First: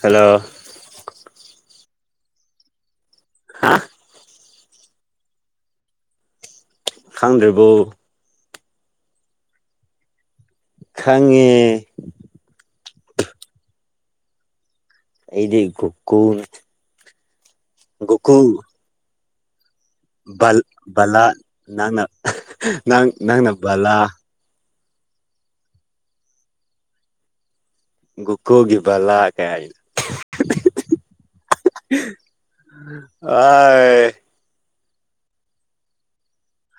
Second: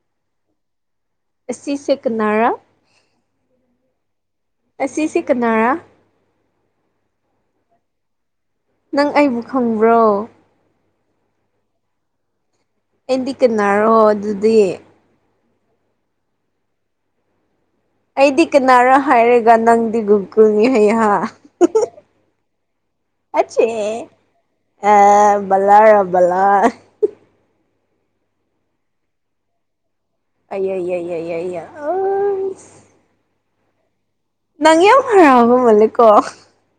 Hello. ꯑꯁꯤꯁꯦ ꯀꯅꯥꯔꯥ꯫ ꯍꯥ꯫ ꯑꯁꯤꯁꯤ ꯀꯅꯥꯔꯥ꯫ ꯈꯪꯗ꯭ꯔꯤꯕꯣ꯫ ꯅꯪ ꯑꯩꯕꯨ ꯈꯪꯕ꯭ꯔꯣ꯫ ꯈꯪꯉꯦ꯫ ꯑꯩꯗꯤ ꯀꯟꯅꯔꯣ ꯑꯗꯨꯗꯤ꯫ ꯑꯩꯗꯤ ꯒꯨꯀꯨꯜꯅꯤ꯫ ꯑꯩꯗꯤ ꯀꯅꯥꯔ ꯍꯥꯏꯔꯒ ꯅꯪꯗꯤ ꯕꯜ ꯒꯨꯒꯨꯜꯅꯤ ꯍꯩꯍꯥ꯫ ꯕꯂꯥ ꯅꯪꯅ꯫ ꯅꯪ꯫ ꯅꯪꯅ ꯑꯩꯁꯦ ꯕꯂꯥ ꯑꯥ ꯕꯂꯥꯔꯕꯂꯥ꯫ ꯨꯒꯣꯀꯨꯜꯒꯤ ꯕꯂꯥ ꯀꯥꯏ ꯍꯥꯏ ꯑꯩꯏ ꯑꯩꯏ ꯌꯥ ꯑꯁ ꯑꯥ ꯅꯪ ꯌꯥꯝ ꯍꯔꯧꯕ ꯃꯜꯂꯤꯀꯣ꯫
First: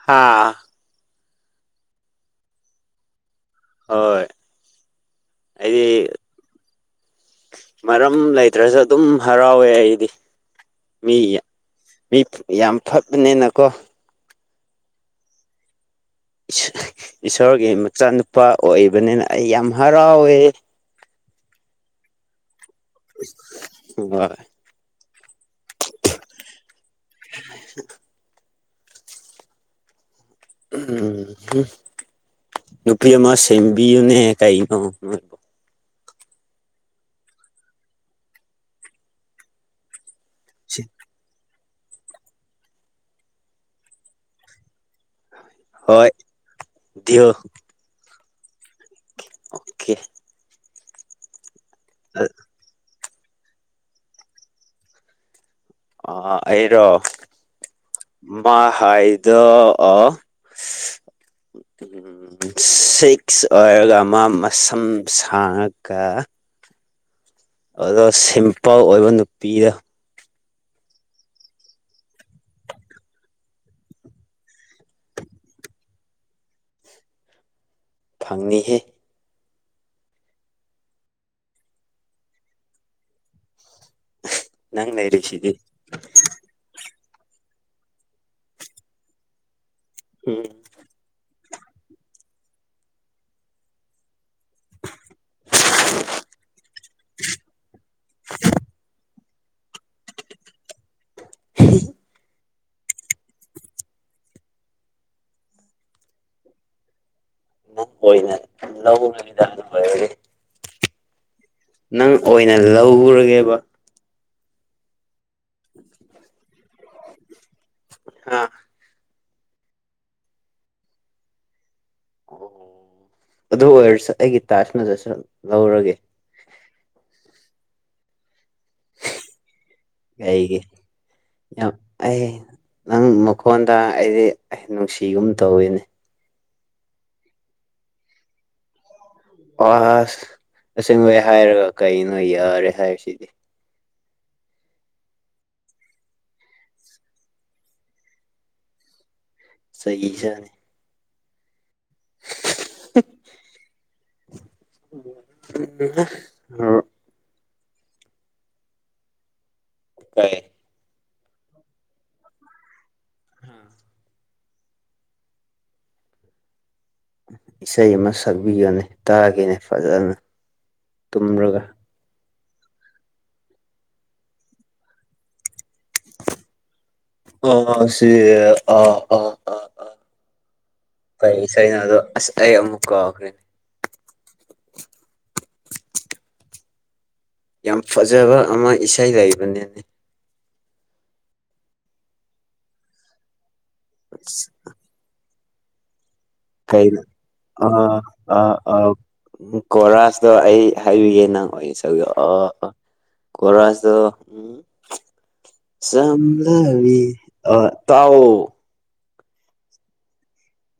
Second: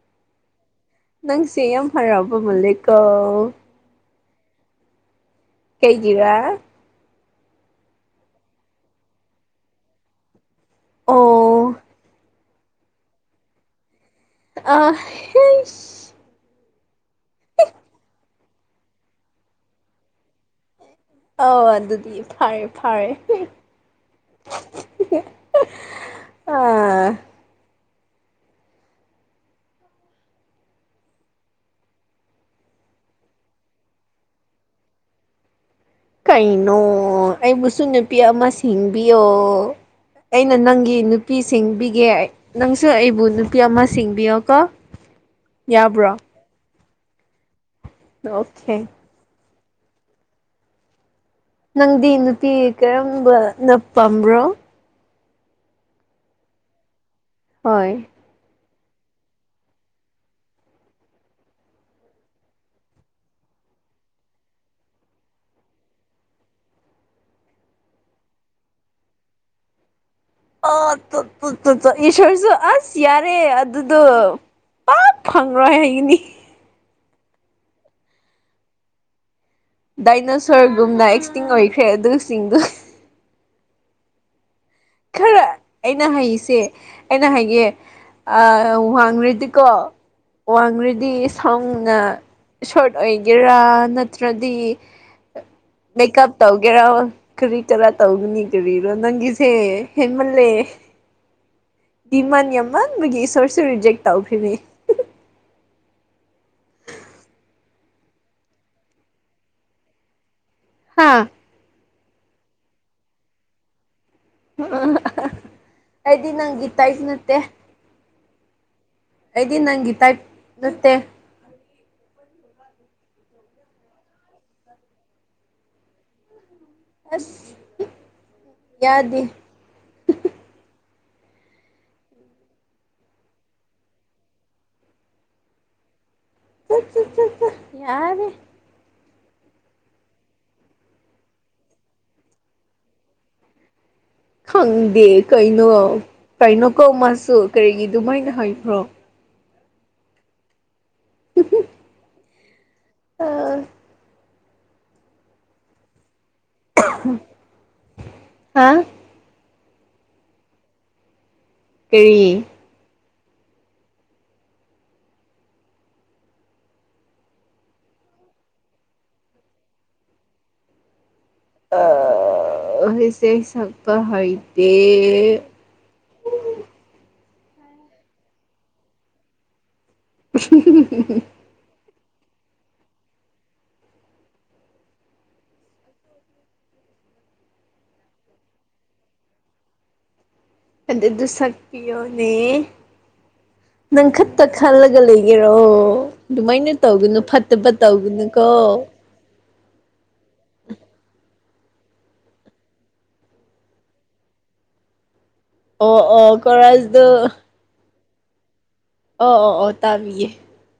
ꯍꯥꯥ꯫ ꯅꯪꯁꯦ ꯌꯥꯝ ꯍꯔꯥꯎꯕ ꯃꯜꯂꯦꯀꯣ꯫ ꯍꯣꯏ꯫ ꯑꯩꯗꯤ ꯀꯩꯒꯤꯔ꯫ ꯃꯔꯝ ꯂꯩꯇ꯭ꯔꯁꯨ ꯑꯗꯨꯝ ꯍꯔꯥꯎꯋꯦ ꯑꯩꯗꯤ꯫ ꯃꯤ ꯑꯣ ꯃꯤ ꯌꯥꯝ ꯐꯕꯅꯤꯅꯀꯣ꯫ ꯑꯥ꯫ ꯏꯁꯣꯔꯒꯤ ꯃꯆꯥꯅꯨꯄꯥ ꯑꯣꯏꯕꯅꯤꯅ ꯑꯩ ꯌꯥꯝ ꯍꯔꯥꯎꯋꯦ꯫ ꯑꯥ ꯑꯗꯨꯗꯤ ꯐꯔꯦ ꯐꯔꯦ꯫ ꯍꯣꯏ ꯑꯥ ꯎꯝ ꯅꯨꯄꯤ ꯑꯃ ꯁꯦꯝꯕꯤꯌꯨꯅꯦ ꯀꯥꯏꯩꯅꯣ ꯀꯩꯅꯣ ꯑꯩꯕꯨꯁꯨ ꯅꯨꯄꯤ ꯑꯃ ꯁꯤꯡꯕꯤꯌꯣ ꯑꯩꯅ ꯅꯪꯒꯤ ꯅꯨꯄꯤꯁꯤꯡꯕꯤꯒꯦ ꯅꯪꯁꯨ ꯑꯩꯕꯨ ꯅꯨꯄꯤ ꯑꯃ ꯁꯤꯡꯕꯤꯌꯣꯀꯣ ꯍꯣꯏ ꯌꯥꯕ꯭ꯔꯣ ꯗꯤꯜ ꯑꯣꯀꯦ ꯑꯣꯀꯦ ꯅꯪꯗꯤ ꯅꯨꯄꯤ ꯀꯔꯝꯕꯅ ꯄꯥꯝꯕ꯭ꯔꯣ ꯑꯥ ꯑꯩꯔꯣ ꯍꯣꯏ ꯃꯥ ꯍꯥꯏꯗꯣ ꯑꯣ ꯁꯤꯀ꯭ꯁ ꯑꯣꯏꯔꯒ ꯃꯥ ꯃꯁꯝ ꯁꯥꯡꯉꯒ꯫ ꯑꯗꯣ ꯁꯤꯝꯄꯜ ꯑꯣꯏꯕ ꯅꯨꯄꯤꯗ ꯑꯥ ꯏꯁꯣꯔꯁꯨ ꯑꯁ ꯌꯥꯔꯦ ꯑꯗꯨꯗꯣ ꯄꯥꯛ ꯐꯪꯉꯔꯣꯏ ꯍꯥꯏꯒꯤꯅꯤ꯫ ꯐꯪꯅꯤꯍꯦ꯫ ꯗꯥꯏꯅꯣꯁꯣꯔꯒꯨꯝꯅ ꯑꯦꯛꯁꯇꯤꯡ ꯑꯣꯏꯈ꯭ꯔꯦ ꯑꯗꯨꯁꯤꯡꯗꯨ꯫ ꯅꯪ ꯈꯔ ꯅꯩꯔꯤꯁꯤꯗꯤ ꯑꯩꯅ ꯍꯥꯏꯁꯦ ꯑꯩꯅ ꯍꯥꯏꯒꯦ ꯑꯥ ꯋꯥꯡ ꯔꯦꯗꯤꯀꯣ ꯎꯝ ꯋꯥꯡꯉꯔꯗꯤ ꯁꯥꯎꯅ ꯁꯣꯔꯠ ꯑꯣꯏꯒꯦꯔꯥ ꯅꯠꯇ꯭ꯔꯗꯤ ꯃꯦꯀꯞ ꯇꯧꯒꯦꯔ ꯀꯔꯤ ꯇꯔꯥ ꯇꯧꯒꯅꯤ ꯀꯔꯤꯔꯣ ꯅꯪꯒꯤꯁꯦ꯫ ꯍꯦꯃꯜꯂꯦ꯫ [unintelligible] ꯗꯤꯃꯥꯟ ꯌꯥꯝꯃꯟꯕꯒꯤ ꯏꯁꯣꯔꯁꯨ ꯔꯤꯖꯦꯛ ꯇꯧꯈ꯭ꯔꯤꯅꯦ ꯕꯨꯛ ꯑꯣꯏꯅ ꯂꯧꯕꯅꯤꯗ ꯑꯗꯨꯝ ꯑꯣꯏꯔꯗꯤ ꯍꯥꯥ꯫ ꯅꯪ ꯑꯣꯏꯅ ꯂꯧꯔꯒꯦꯕ ꯑꯩꯗꯤ ꯅꯪꯒꯤ ꯇꯥꯏꯞ ꯅꯠꯇꯦ ꯑꯥ꯫ ꯑꯩꯗꯤ ꯅꯪꯒꯤ ꯇꯥꯏꯞ ꯅꯠꯇꯦ꯫ ꯑꯣ ꯑꯗꯨ ꯑꯣꯏꯔꯁꯨ ꯑꯩꯒꯤ ꯇꯥꯏꯞ ꯅꯠꯇ꯭ꯔꯁꯨ ꯂꯧꯔꯒꯦ ꯑꯁ ꯌꯥꯗꯤ ꯀꯩꯒꯤ ꯌꯥꯝ ꯑꯩ ꯅꯪ ꯃꯈꯣꯟꯗ ꯑꯩꯗꯤ ꯅꯨꯡꯁꯤꯒꯨꯝ ꯇꯧꯋꯤꯅꯦ ꯆꯠ ꯆꯠ ꯆꯠ ꯆ ꯌꯥꯔꯦ꯫ ꯑꯁ ꯑꯁꯦꯡꯕꯩ ꯍꯥꯏꯔꯒ ꯀꯩꯅꯣ ꯌꯥꯔꯦ ꯍꯥꯏꯁꯤꯗꯤ꯫ ꯈꯪꯗꯦ ꯀꯩꯅꯣ ꯀꯩꯅꯣ ꯀꯧ ꯃꯥꯁꯨ ꯀꯔꯤꯒꯤ ꯑꯗꯨꯃꯥꯏꯅ ꯍꯥꯏꯕ꯭ꯔꯣ꯫ ꯆꯩ ꯆꯥꯅꯤ ꯎꯍꯨꯝ ꯍ [unintelligible] [unintelligible] ꯍꯥ ꯀꯩ꯫ ꯀꯔꯤ꯫ ꯍꯥ꯫ ꯏꯁꯩ ꯑꯃ ꯁꯛꯕꯤꯒꯦꯅꯦ ꯇꯥꯒꯦꯅꯦ ꯐꯖꯅ ꯇꯨꯝꯔꯒ꯫ ꯑ ꯏꯁꯩ ꯁꯥꯛꯄ ꯍꯩꯇꯦ꯫ ꯑ ꯁꯤ ꯑ ꯑ ꯑ꯫ ꯎꯝ ꯍꯨꯝ꯫ ꯀꯩ ꯏꯁꯩꯅꯣ ꯑꯗꯣ ꯑꯁ ꯑꯩ ꯑꯃꯨꯛ ꯀꯥꯎꯈ꯭ꯔꯦꯅꯦ [inaudible] ꯌꯥꯝ ꯐꯖꯕ ꯑꯃ ꯏꯁꯩ ꯂꯩꯕꯅꯦ꯫ ꯑꯗꯨꯗꯣ ꯁꯛꯄꯤꯌꯣꯅꯦ ꯅꯪ ꯈꯠꯇ ꯈꯜꯂꯒ ꯂꯩ꯫ ꯒꯤꯔꯣ ꯑꯗꯨꯃꯥꯏꯅ ꯀꯩꯅꯣ ꯇꯧꯒꯅꯨ ꯐꯠꯇꯕ ꯑ ꯑ ꯇꯧꯒꯅꯨꯀꯣ ꯑ ꯀꯣꯔꯥꯁꯇꯣ ꯑꯩ ꯍꯥꯏꯕꯤꯒꯦ ꯅꯪ ꯑꯣꯏ꯫ ꯑꯗꯨꯒ ꯑ ꯀꯣꯔ ꯔꯁꯗꯣ ꯎꯝ꯫ ꯑꯣ ꯑꯣ ꯆꯝꯂꯕꯤ ꯀꯣꯔꯁꯗꯨ ꯑꯣꯏ ꯇꯥꯎꯑꯣ꯫ ꯑꯣ ꯑꯣ ꯑꯣ ꯇꯥꯕꯤꯌꯦ꯫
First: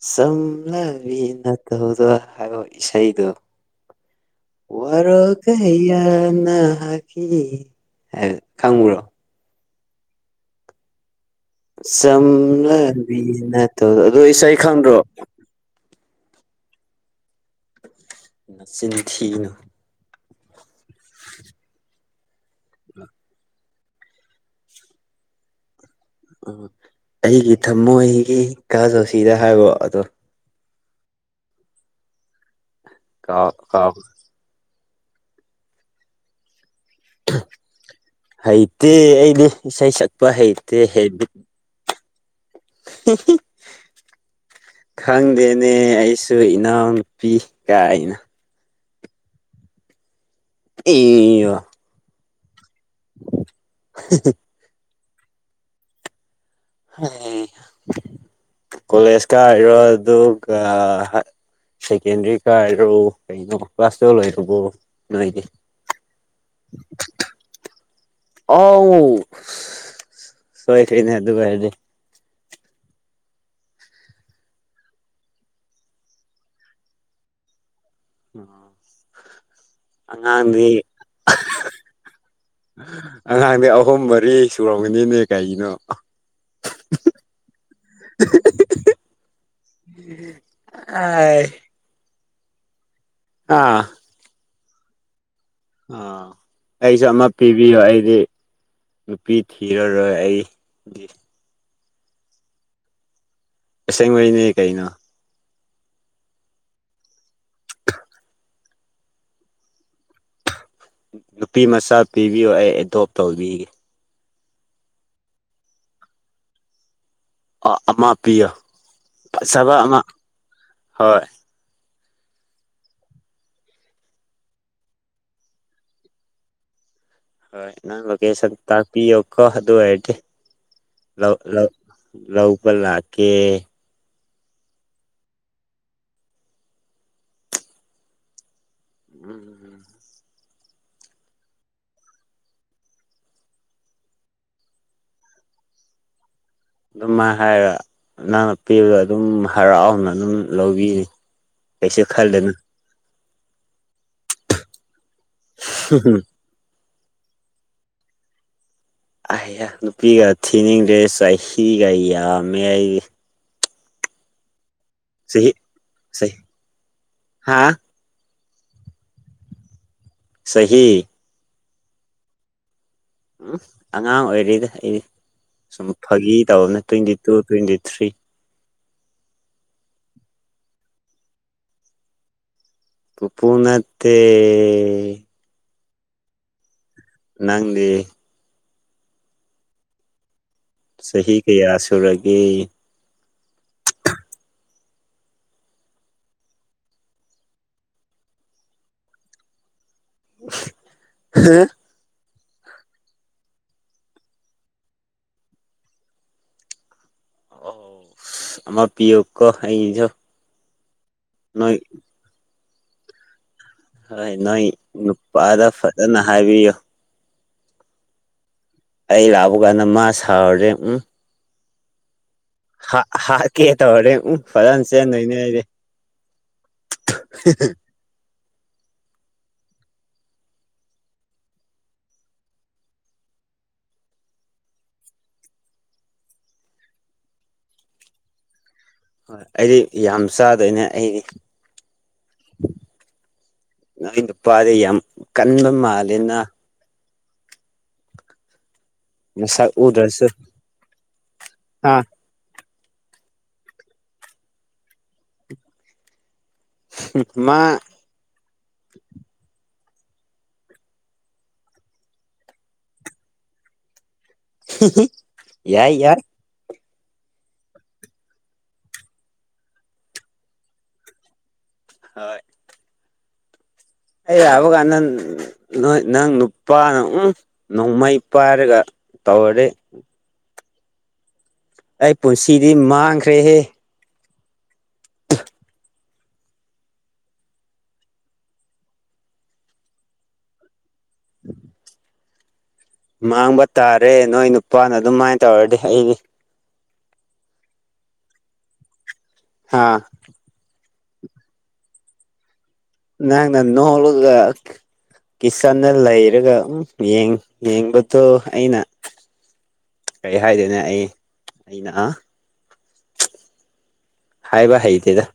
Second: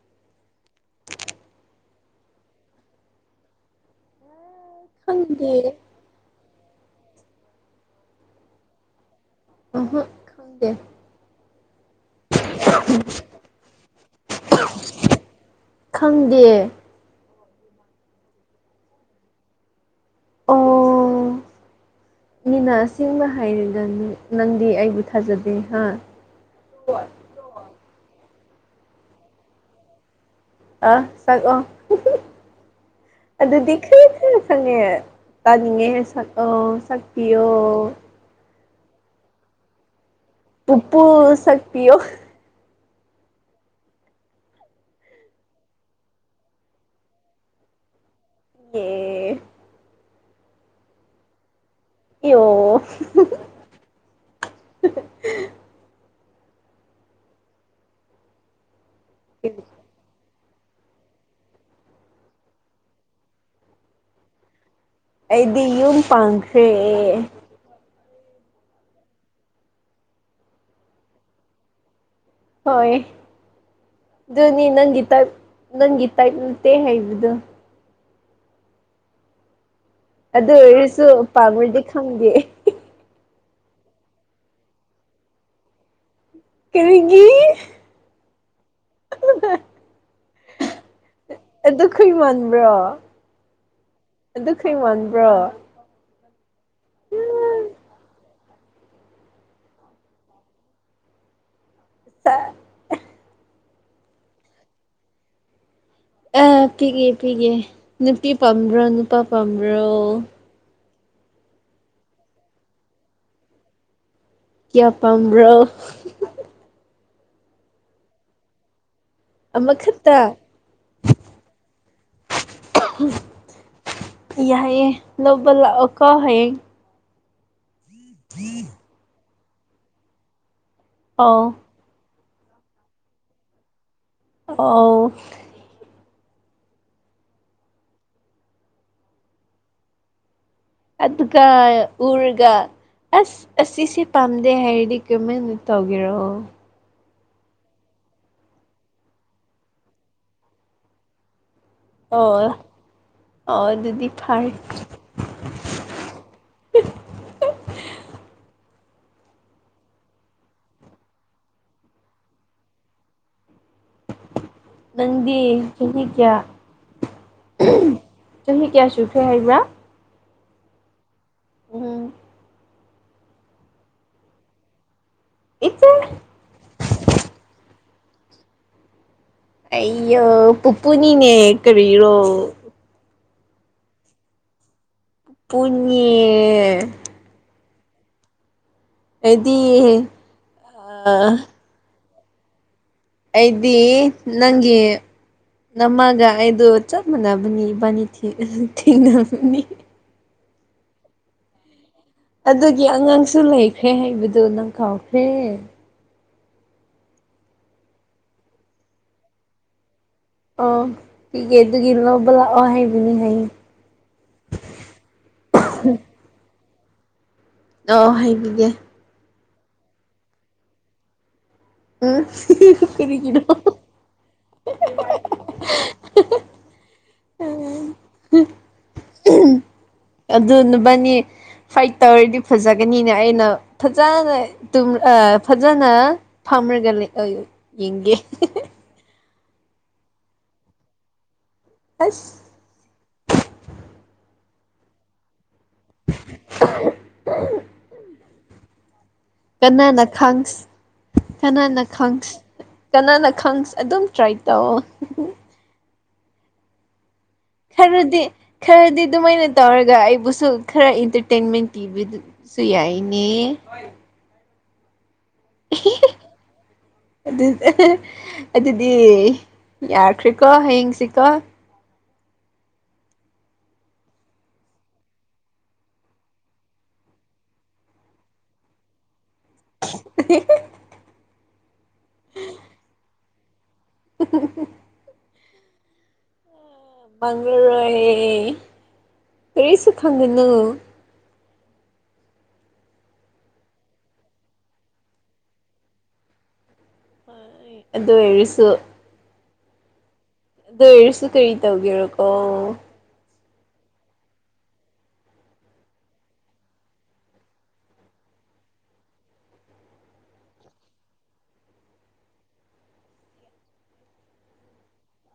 ꯆꯝꯂꯕꯤ ꯅꯇꯧꯗꯣ ꯍꯥꯏꯕ ꯏꯁꯩꯗꯣ ꯋꯥꯔꯒ ꯈꯪꯗꯦ ꯍꯥꯌꯥꯅ꯫ ꯍꯤ [unintelligible] ꯈꯪꯕꯔꯣ꯫ ꯈꯪꯗꯦ ꯆꯝꯅꯕꯤ ꯅꯇꯧꯗꯣ ꯑꯗꯨ ꯏꯁꯩꯗꯣ ꯈꯪꯗ꯭ꯔꯣ ꯈꯪꯗꯤꯌꯦ ꯅꯆꯤꯟ ꯊꯤ ꯑꯣ ꯃꯤꯅ ꯑꯁꯦꯡꯕ ꯍꯥꯏꯔꯒꯅꯤ ꯅꯪꯗꯤ ꯑꯩꯕꯨ ꯊꯥꯖꯗꯦ ꯍꯥ ꯎꯝ [unintelligible] ꯑꯩꯒꯤ ꯊꯃꯣꯏꯒꯤ ꯀꯥꯖꯧꯁꯤꯗ ꯍꯥꯏꯔꯣ ꯑꯗꯣ ꯑꯥ ꯆꯠꯂꯣ ꯀꯥꯎ ꯑꯗꯨꯗꯤ ꯀꯥꯎ ꯁꯪꯉꯦ ꯇꯥꯅꯤꯡꯉꯦ ꯁꯛꯑꯣ ꯁꯛꯄꯤꯌꯣ ꯍꯩꯇꯦ ꯑꯩꯗꯤ ꯏꯁꯩ [unintelligible] ꯄꯨꯄꯨ ꯍꯦꯕꯤꯠ ꯁꯛꯄꯤꯌꯣ [inaudible] ꯈꯪꯗꯦꯅꯦ ꯑꯩꯁꯨ ꯏꯅꯥꯎꯅꯨꯄꯤ ꯀꯥꯏꯅ ꯑꯦ ꯑꯦ ꯏꯌꯣ [inaudible] [inaudible] ꯀꯣꯂꯦꯖ ꯀꯥꯔꯤꯔꯣ ꯑꯗꯨ ꯁꯦꯀꯦꯟꯗꯔꯤ ꯀꯥꯔꯣ ꯀꯩꯅꯣ ꯀ꯭ꯂꯥꯁ ꯇꯨꯋꯦꯞ ꯂꯣꯏꯔꯕꯣ ꯅꯣꯏꯗꯤ ꯑꯩꯗꯤ ꯌꯨꯝ ꯄꯥꯡꯈ꯭ꯔꯦ ꯑꯣ ꯁꯣꯏꯈꯔꯦꯅꯦ ꯑꯗꯨ ꯑꯣꯢꯔꯥꯗꯤ ꯍꯣꯏ ꯑꯗꯨꯅꯤ ꯅꯪꯒꯤ ꯇꯥꯏꯞ ꯅꯪꯒꯤ ꯇꯥꯏꯞ ꯂꯨꯇꯦ ꯍꯥꯏꯕꯗꯣ [inaudible] ꯑꯗꯨ ꯑꯉꯥꯡꯗꯤ ꯑꯣꯏꯔꯁꯨ ꯄꯥꯝꯃ꯭ꯔꯗꯤ ꯈꯪꯗꯦ ꯑꯉꯥꯡꯗꯤ ꯑꯍꯨꯝ ꯃꯔꯤ ꯁꯨꯔꯝꯒꯅꯤꯅꯦ ꯀꯩꯒꯤꯅꯣ ꯀꯔꯤꯒꯤ ꯑꯥꯢ ꯈꯩꯃꯟꯕ꯭ꯔꯣ ꯑꯥ ꯑꯗꯨ ꯈꯩ ꯃꯥꯟꯕ꯭ꯔꯣ ꯑꯥ ꯑꯩꯁꯨ ꯑꯃ ꯄꯤꯕꯤꯌꯣ ꯑꯩꯗꯤ ꯅꯨꯄꯤ ꯊꯤꯔꯔꯣꯏ ꯑꯩꯗꯤ ꯑꯁꯦꯡꯕꯩꯅꯦ ꯀꯩꯅꯣ ꯑꯥ ꯄꯤꯒꯦ ꯄꯤꯒꯦ ꯅꯨꯄꯤ ꯄꯥꯝꯕ꯭ꯔꯣ ꯅꯨꯄꯥ ꯄꯥꯝꯕ꯭ꯔꯣ ꯅꯨꯄꯤ ꯃꯆꯥ ꯄꯤꯕꯤꯌꯣ ꯑꯩ ꯑꯦꯗꯣꯞ ꯇꯧꯕꯤꯒꯦ ꯀꯌꯥ ꯄꯥꯝꯕ꯭ꯔꯣ ꯑꯥ ꯑꯃ ꯄꯤꯌꯣ ꯐꯖꯕ ꯑꯃ ꯑꯃꯈꯠꯇ ꯍꯣꯏ ꯌꯥꯏꯌꯦ ꯂꯧꯕ ꯂꯥꯛꯑꯣ ꯀꯣ ꯍꯌꯦꯡ ꯍꯣꯏ ꯅꯪ ꯂꯣꯀꯦꯁꯟ ꯇꯥꯛꯄꯤꯌꯣꯀꯣ ꯑꯗꯨ ꯑꯣꯏꯔꯗꯤ ꯂꯧ ꯑꯧ ꯂꯧ ꯂꯧꯕ ꯂꯥꯛꯀꯦ ꯑꯧ ꯎꯝ ꯑꯗꯨꯒ ꯎꯔꯒ ꯑꯁ ꯑꯁꯤꯁꯦ ꯄꯥꯝꯗꯦ ꯍꯥꯏꯔꯗꯤ ꯀꯃꯥꯏꯅ ꯇꯧꯒꯦꯔꯣ ꯑꯗꯨꯝꯥꯏ ꯍꯥꯏꯔ ꯅꯪꯅ ꯄꯤꯕꯗꯣ ꯑꯗꯨꯝ ꯍꯔꯥꯎꯅ ꯑꯗꯨꯝ ꯂꯧꯕꯤ ꯑꯣ ꯑꯣ ꯑꯗꯨꯗꯤ ꯐꯔꯦ [unintelligible] ꯑꯥꯏꯌꯥ ꯅꯨꯄꯤꯒ ꯊꯤꯅꯤꯡꯗ꯭ꯔꯦ ꯆꯍꯤꯒ ꯌꯥꯝꯃꯦ ꯑꯩꯗꯤ ꯅꯪꯗꯤ ꯆꯍꯤ ꯀꯌꯥ ꯍꯥ ꯆꯍꯤ ꯀꯌꯥ ꯁꯨꯈ꯭ꯔꯦ ꯍꯥꯏꯕ꯭ꯔꯥ ꯆꯍꯤ ꯎꯝ ꯎꯝ ꯑꯉꯥꯡ ꯑꯣꯏꯔꯤꯗ ꯑꯩꯗꯤ ꯁꯨꯝ ꯏꯆꯦ ꯐꯥꯒꯤ ꯇꯧꯕꯅꯤ ꯇ꯭ꯋꯦꯟꯇꯤ ꯇꯨ ꯇ꯭ꯋꯦꯟꯇꯤ ꯊ꯭ꯔꯤ ꯑꯩ ꯄꯨꯄꯨꯅꯤꯅꯦ ꯀꯔꯤꯔꯣ ꯄꯨꯄꯨ ꯅꯠꯇꯦ ꯄꯨꯄꯦꯅꯦ ꯅꯪꯗꯤ ꯑꯦꯠꯇꯤ ꯆꯍꯤ ꯀꯌꯥ ꯁꯨꯔꯒꯦ ꯑꯩꯇꯤ ꯅꯪꯗꯤ ꯅꯝꯃꯒ ꯑꯩꯗꯨ ꯆꯞ ꯃꯥꯟꯅꯕꯅꯤ ꯏꯕꯅꯤ ꯊꯦꯡ ꯊꯦꯡꯅꯕꯅꯤ [unintelligible] ꯑꯗꯨꯒꯤ ꯑꯉꯥꯡꯁꯨ ꯂꯩꯈ꯭ꯔꯦ ꯍꯥꯏꯕꯗꯨ ꯅꯪ ꯀꯥꯎꯈ꯭ꯔꯦ ꯑꯣ ꯑꯃ ꯄꯤꯌꯨꯀꯣ ꯑꯩꯒꯤꯖꯨ ꯑꯣ ꯄꯤꯒꯦ ꯑꯗꯨꯒꯤ ꯂꯧꯕ ꯂꯥꯛꯑꯣ ꯍꯥꯏꯕꯅꯤ ꯍꯥꯏꯌꯦ ꯍꯣꯏ ꯅꯣꯏ ꯅꯨꯄꯥꯗ ꯐꯖꯅ ꯍꯥꯏꯕꯤꯌꯨ ꯗꯣ ꯍꯥꯏꯕꯤꯒꯦ ꯑꯩ ꯂꯥꯛꯎꯒꯅ ꯃꯥ ꯁꯥꯎꯔꯗꯤ ꯎꯝ [unintelligible] ꯍꯥ ꯍꯥ ꯀꯦ ꯇꯧꯔꯗꯤ ꯎꯝ ꯐꯖꯅ ꯆꯦꯟꯗꯣꯏꯅꯦ ꯑꯩꯗꯤ꯫ ꯑꯗꯨ ꯅꯕꯅꯤ ꯐꯥꯏꯠ ꯇꯧꯔꯗꯤ ꯐꯖꯒꯅꯤꯅꯦ ꯑꯩꯅ ꯐꯖꯅ ꯇꯨꯝ ꯐꯖꯅ꯫ ꯐꯝꯔꯒ ꯑ ꯌꯦꯡꯒꯦ꯫ ꯑꯩꯗꯤ ꯌꯥꯝ ꯆꯥꯗꯣꯏꯅꯦ ꯑꯩꯗꯤ꯫ ꯑꯁ꯫ ꯅꯣꯏ ꯅꯨꯄꯥꯗꯤ ꯌꯥꯝ ꯀꯟꯕ ꯃꯥꯜꯂꯦꯅ꯫ [inaudible] ꯃꯁꯛ ꯀꯅꯥꯅ ꯎꯗ꯭ꯔꯁꯨ ꯈꯪꯁ ꯀꯅꯥꯅ ꯑꯥ ꯈꯪꯁ꯫ ꯀꯅꯥꯅ ꯈꯪꯁ ꯑꯗꯨꯝ ꯇ꯭ꯔꯥꯏ ꯇꯧꯑꯣ꯫ ꯃꯥ ꯈꯔꯗꯤ ꯈꯔꯗꯤ ꯑꯗꯨꯃꯥꯏꯅ ꯇꯧꯔꯒ ꯑꯩꯕꯨꯁꯨ ꯈꯔ ꯏꯟꯇ꯭ꯔꯇꯦꯟꯃꯦꯟ ꯄꯤꯕꯗꯨ ꯁꯨ ꯌꯥꯏꯌ‌ꯦꯅꯦ ꯌꯥꯏ ꯌꯥꯏ ꯑꯗꯨꯗꯤ ꯌꯥꯈ꯭ꯔꯦꯀꯣ ꯍꯌꯦꯡꯁꯤꯀꯣ꯫ ꯍꯣꯏ꯫ ꯑꯩ ꯂꯥꯛꯄ ꯀꯥꯟꯗ ꯅꯣꯏ ꯅꯪ ꯅꯨꯄꯥꯅ ꯎꯝ ꯅꯣꯡꯃꯩ ꯄꯥꯏꯔꯒ ꯇꯧꯔꯗꯤ꯫ [unintelligible] ꯑꯩ ꯄꯨꯟꯁꯤꯗꯤ ꯃꯥꯡꯈ꯭ꯔꯦꯍꯦ꯫ [unintelligible] [unintelligible] ꯃꯥꯡꯒ꯭ꯔꯣꯏꯌꯦ ꯀꯔꯤꯁꯨ ꯈꯪꯒꯅꯨ꯫ [inaudible] ꯃꯥꯡꯕ ꯇꯥꯔꯦ ꯅꯣꯏ ꯅꯨꯄꯥꯅ ꯑꯗꯨꯃꯥꯏꯅ ꯇꯧꯔꯗꯤ ꯑꯩꯗꯤ꯫ ꯐꯔꯦ꯫ ꯑꯗꯨ ꯑꯣꯏꯔꯁꯨ꯫ ꯍꯥꯥ꯫ ꯑꯗꯨ ꯑꯣꯏꯔꯁꯨ ꯀꯔꯤ ꯇꯧꯒꯦꯔꯥꯀꯣ꯫ ꯅꯪꯅ ꯅꯣꯛꯂꯒ ꯀꯤꯆꯟꯗ ꯂꯩꯔꯒ ꯎꯝ ꯌꯦꯡ ꯌꯦꯡꯕꯗꯣ ꯑꯩꯅ ꯀꯩ ꯍꯥꯏꯗꯣꯏꯅꯣ ꯑꯩ ꯑꯩꯅꯥ ꯍꯥꯏꯕ ꯍꯩꯇꯦꯗ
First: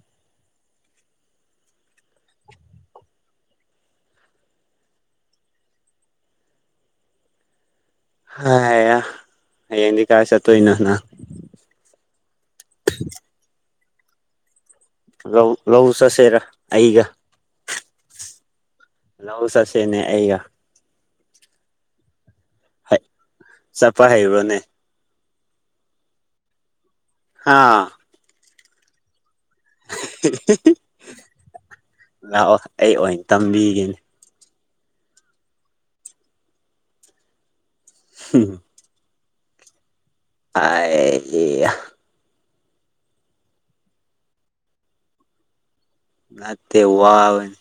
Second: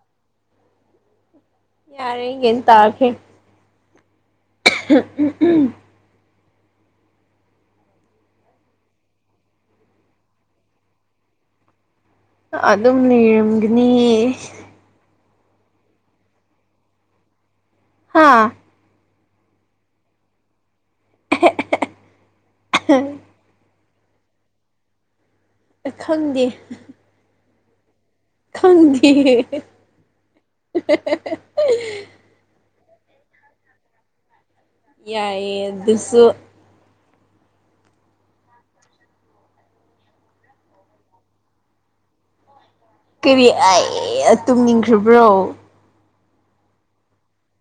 ꯌꯥꯔꯦ ꯒꯦꯟ ꯇꯥꯈ꯭ꯔꯦ [unintelligible] ꯍꯥꯏꯌꯥ ꯍꯌꯦꯡꯗꯤ ꯀꯥꯏ ꯆꯠꯇꯣꯏꯅꯣ ꯅꯪ ꯑꯗꯨꯝ ꯅꯤꯔꯝꯒꯅꯤ ꯂꯧ ꯂꯧ ꯆꯠꯁꯦꯔ ꯑꯩꯒ ꯍꯥ ꯂꯧ ꯆꯠꯁꯦꯅꯦ ꯑꯩꯒ [unintelligible] ꯍꯩ ꯆꯠꯄ ꯍꯩꯕ꯭ꯔꯣꯅꯦ ꯑꯩ ꯈꯪꯗꯦ ꯑꯥ ꯈꯪꯗꯤꯌꯦ ꯂꯥꯛꯑꯣ ꯑꯩ ꯑꯣꯏꯅ ꯇꯝꯕꯤꯒꯦꯅꯦ ꯌꯥꯏꯌꯦ ꯑꯗꯨꯁꯨ [unintelligible] [unintelligible] ꯀꯔꯤ [unintelligible] ꯇꯨꯝꯅꯤꯡꯈ꯭ꯔꯕ꯭ꯔꯣ ꯅꯠꯇꯦ ꯋꯥꯕꯅꯤ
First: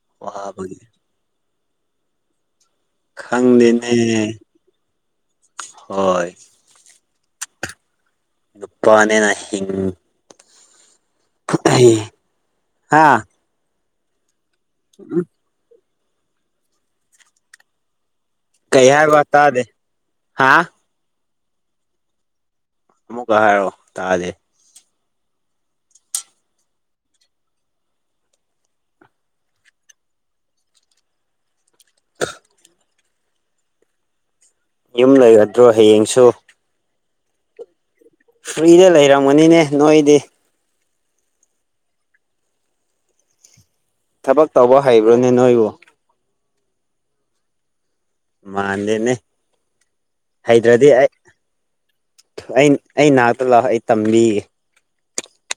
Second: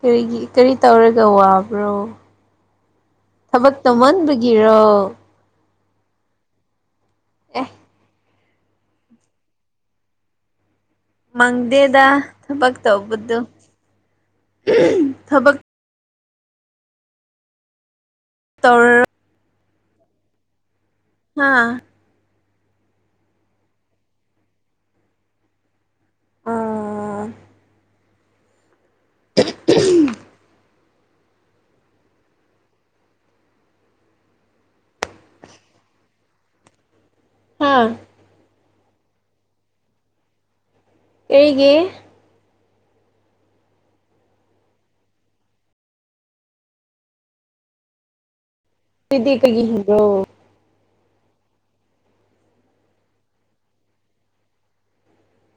ꯀꯔꯤꯒꯤ ꯀꯔꯤ ꯋꯥꯕꯒꯤ ꯇꯧꯔꯒ ꯋꯥꯕ꯭ꯔꯣ ꯊꯕꯛ ꯈꯪꯗꯦꯅꯦ ꯇꯧꯃꯟꯕꯒꯤꯔꯣ ꯍꯣꯏ ꯑꯦ ꯅꯨꯄꯥꯅꯦꯅ ꯍꯤꯡ ꯃꯪꯗꯦꯗ ꯊꯕꯛ ꯍꯥ ꯇꯧꯕꯗꯨ [inaudible] ꯊꯕꯛ ꯀꯩ ꯇꯧꯔꯔꯣ ꯍꯥꯏꯕ ꯇꯥꯗꯦ ꯍꯥꯥ ꯃꯥ ꯑꯃꯨꯛꯀ ꯍꯥꯏꯔꯛꯑꯣ ꯇꯥꯥꯗꯦ ꯑꯥ [unintelligible] ꯈ ꯌꯨꯝ ꯂꯩꯔꯗ꯭ꯔꯣ ꯍꯌꯦꯡꯁꯨ ꯍꯥꯥ ꯐ꯭ꯔꯤꯗ ꯂꯩꯔꯝꯃꯅꯤꯅꯦ ꯅꯣꯏꯗꯤ ꯀꯔꯤꯒꯤ ꯊꯕꯛ ꯇꯧꯕ ꯍꯩꯕ꯭ꯔꯣꯅꯦ ꯅꯣꯏꯕꯣ ꯃꯥꯟ ꯑꯩꯗꯤ ꯀꯩꯒꯤ [unintelligible] ꯍꯩꯇ꯭ꯔꯗꯤ ꯑꯩ ꯑꯩ ꯑꯩ ꯅꯥꯛꯇ ꯂꯥꯛꯑꯣ ꯑꯩ ꯇꯝꯕꯤꯒꯦ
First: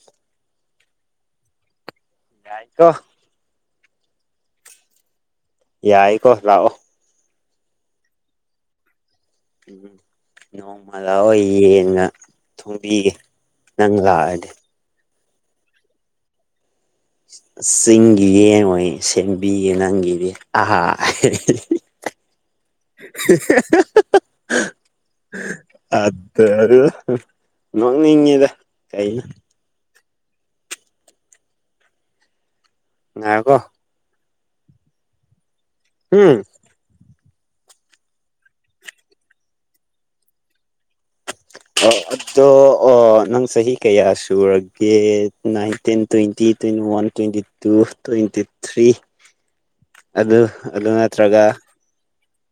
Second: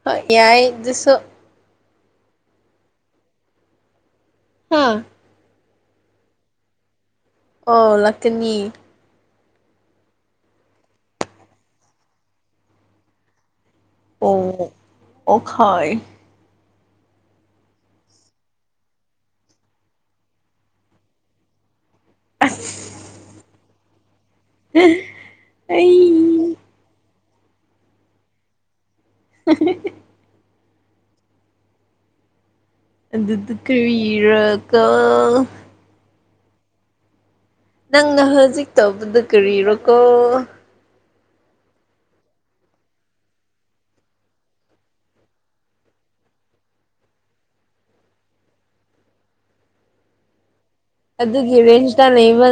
ꯍꯣꯏ ꯌꯥꯏ ꯑꯗꯨꯁꯨ ꯌꯥꯏꯀꯣ ꯍꯥꯥ ꯌꯥꯏꯀꯣ ꯂꯥꯛꯑꯣ ꯑꯣ ꯂꯥꯛꯀꯅꯤ ꯎꯝ ꯅꯣꯡꯃ ꯂꯥꯑꯣ ꯌꯦꯟꯒ ꯊꯣꯡꯕꯤꯒꯦ ꯅꯪ ꯑꯣ ꯂꯥꯛꯑꯗꯤ ꯑꯣꯈꯣꯏ ꯆꯤꯡꯒꯤ ꯌꯦꯡꯉꯣꯏ ꯁꯦꯝꯕꯤꯒꯦ ꯅꯪꯒꯤꯗꯤ [inaudible] ꯑꯁ ꯑꯩ ꯑꯥꯗ ꯅꯣꯛꯅꯤꯡꯉꯤꯗ ꯀꯩꯅꯣ [unintelligible] ꯑꯗꯨꯗ ꯉꯥꯏꯈꯣ ꯀꯔꯤꯔꯒ ꯍꯨꯝ ꯅꯪꯅ ꯍꯧꯖꯤꯛ ꯇꯧꯕꯗꯣ ꯀꯔꯤꯔꯣꯀꯣ ꯑꯣ ꯑꯗꯣ ꯑꯣ ꯅꯪ ꯆꯍꯤ ꯀꯌꯥ ꯁꯨꯔꯒꯦ ꯅꯥꯏꯟ ꯇꯤꯟ twenty twenty one twenty two twenty three ꯑꯗꯨ ꯑꯗꯨ ꯅꯠꯇ꯭ꯔꯒ ꯑꯗꯨꯒꯤ ꯔꯦꯁ ꯇ ꯂꯩꯕ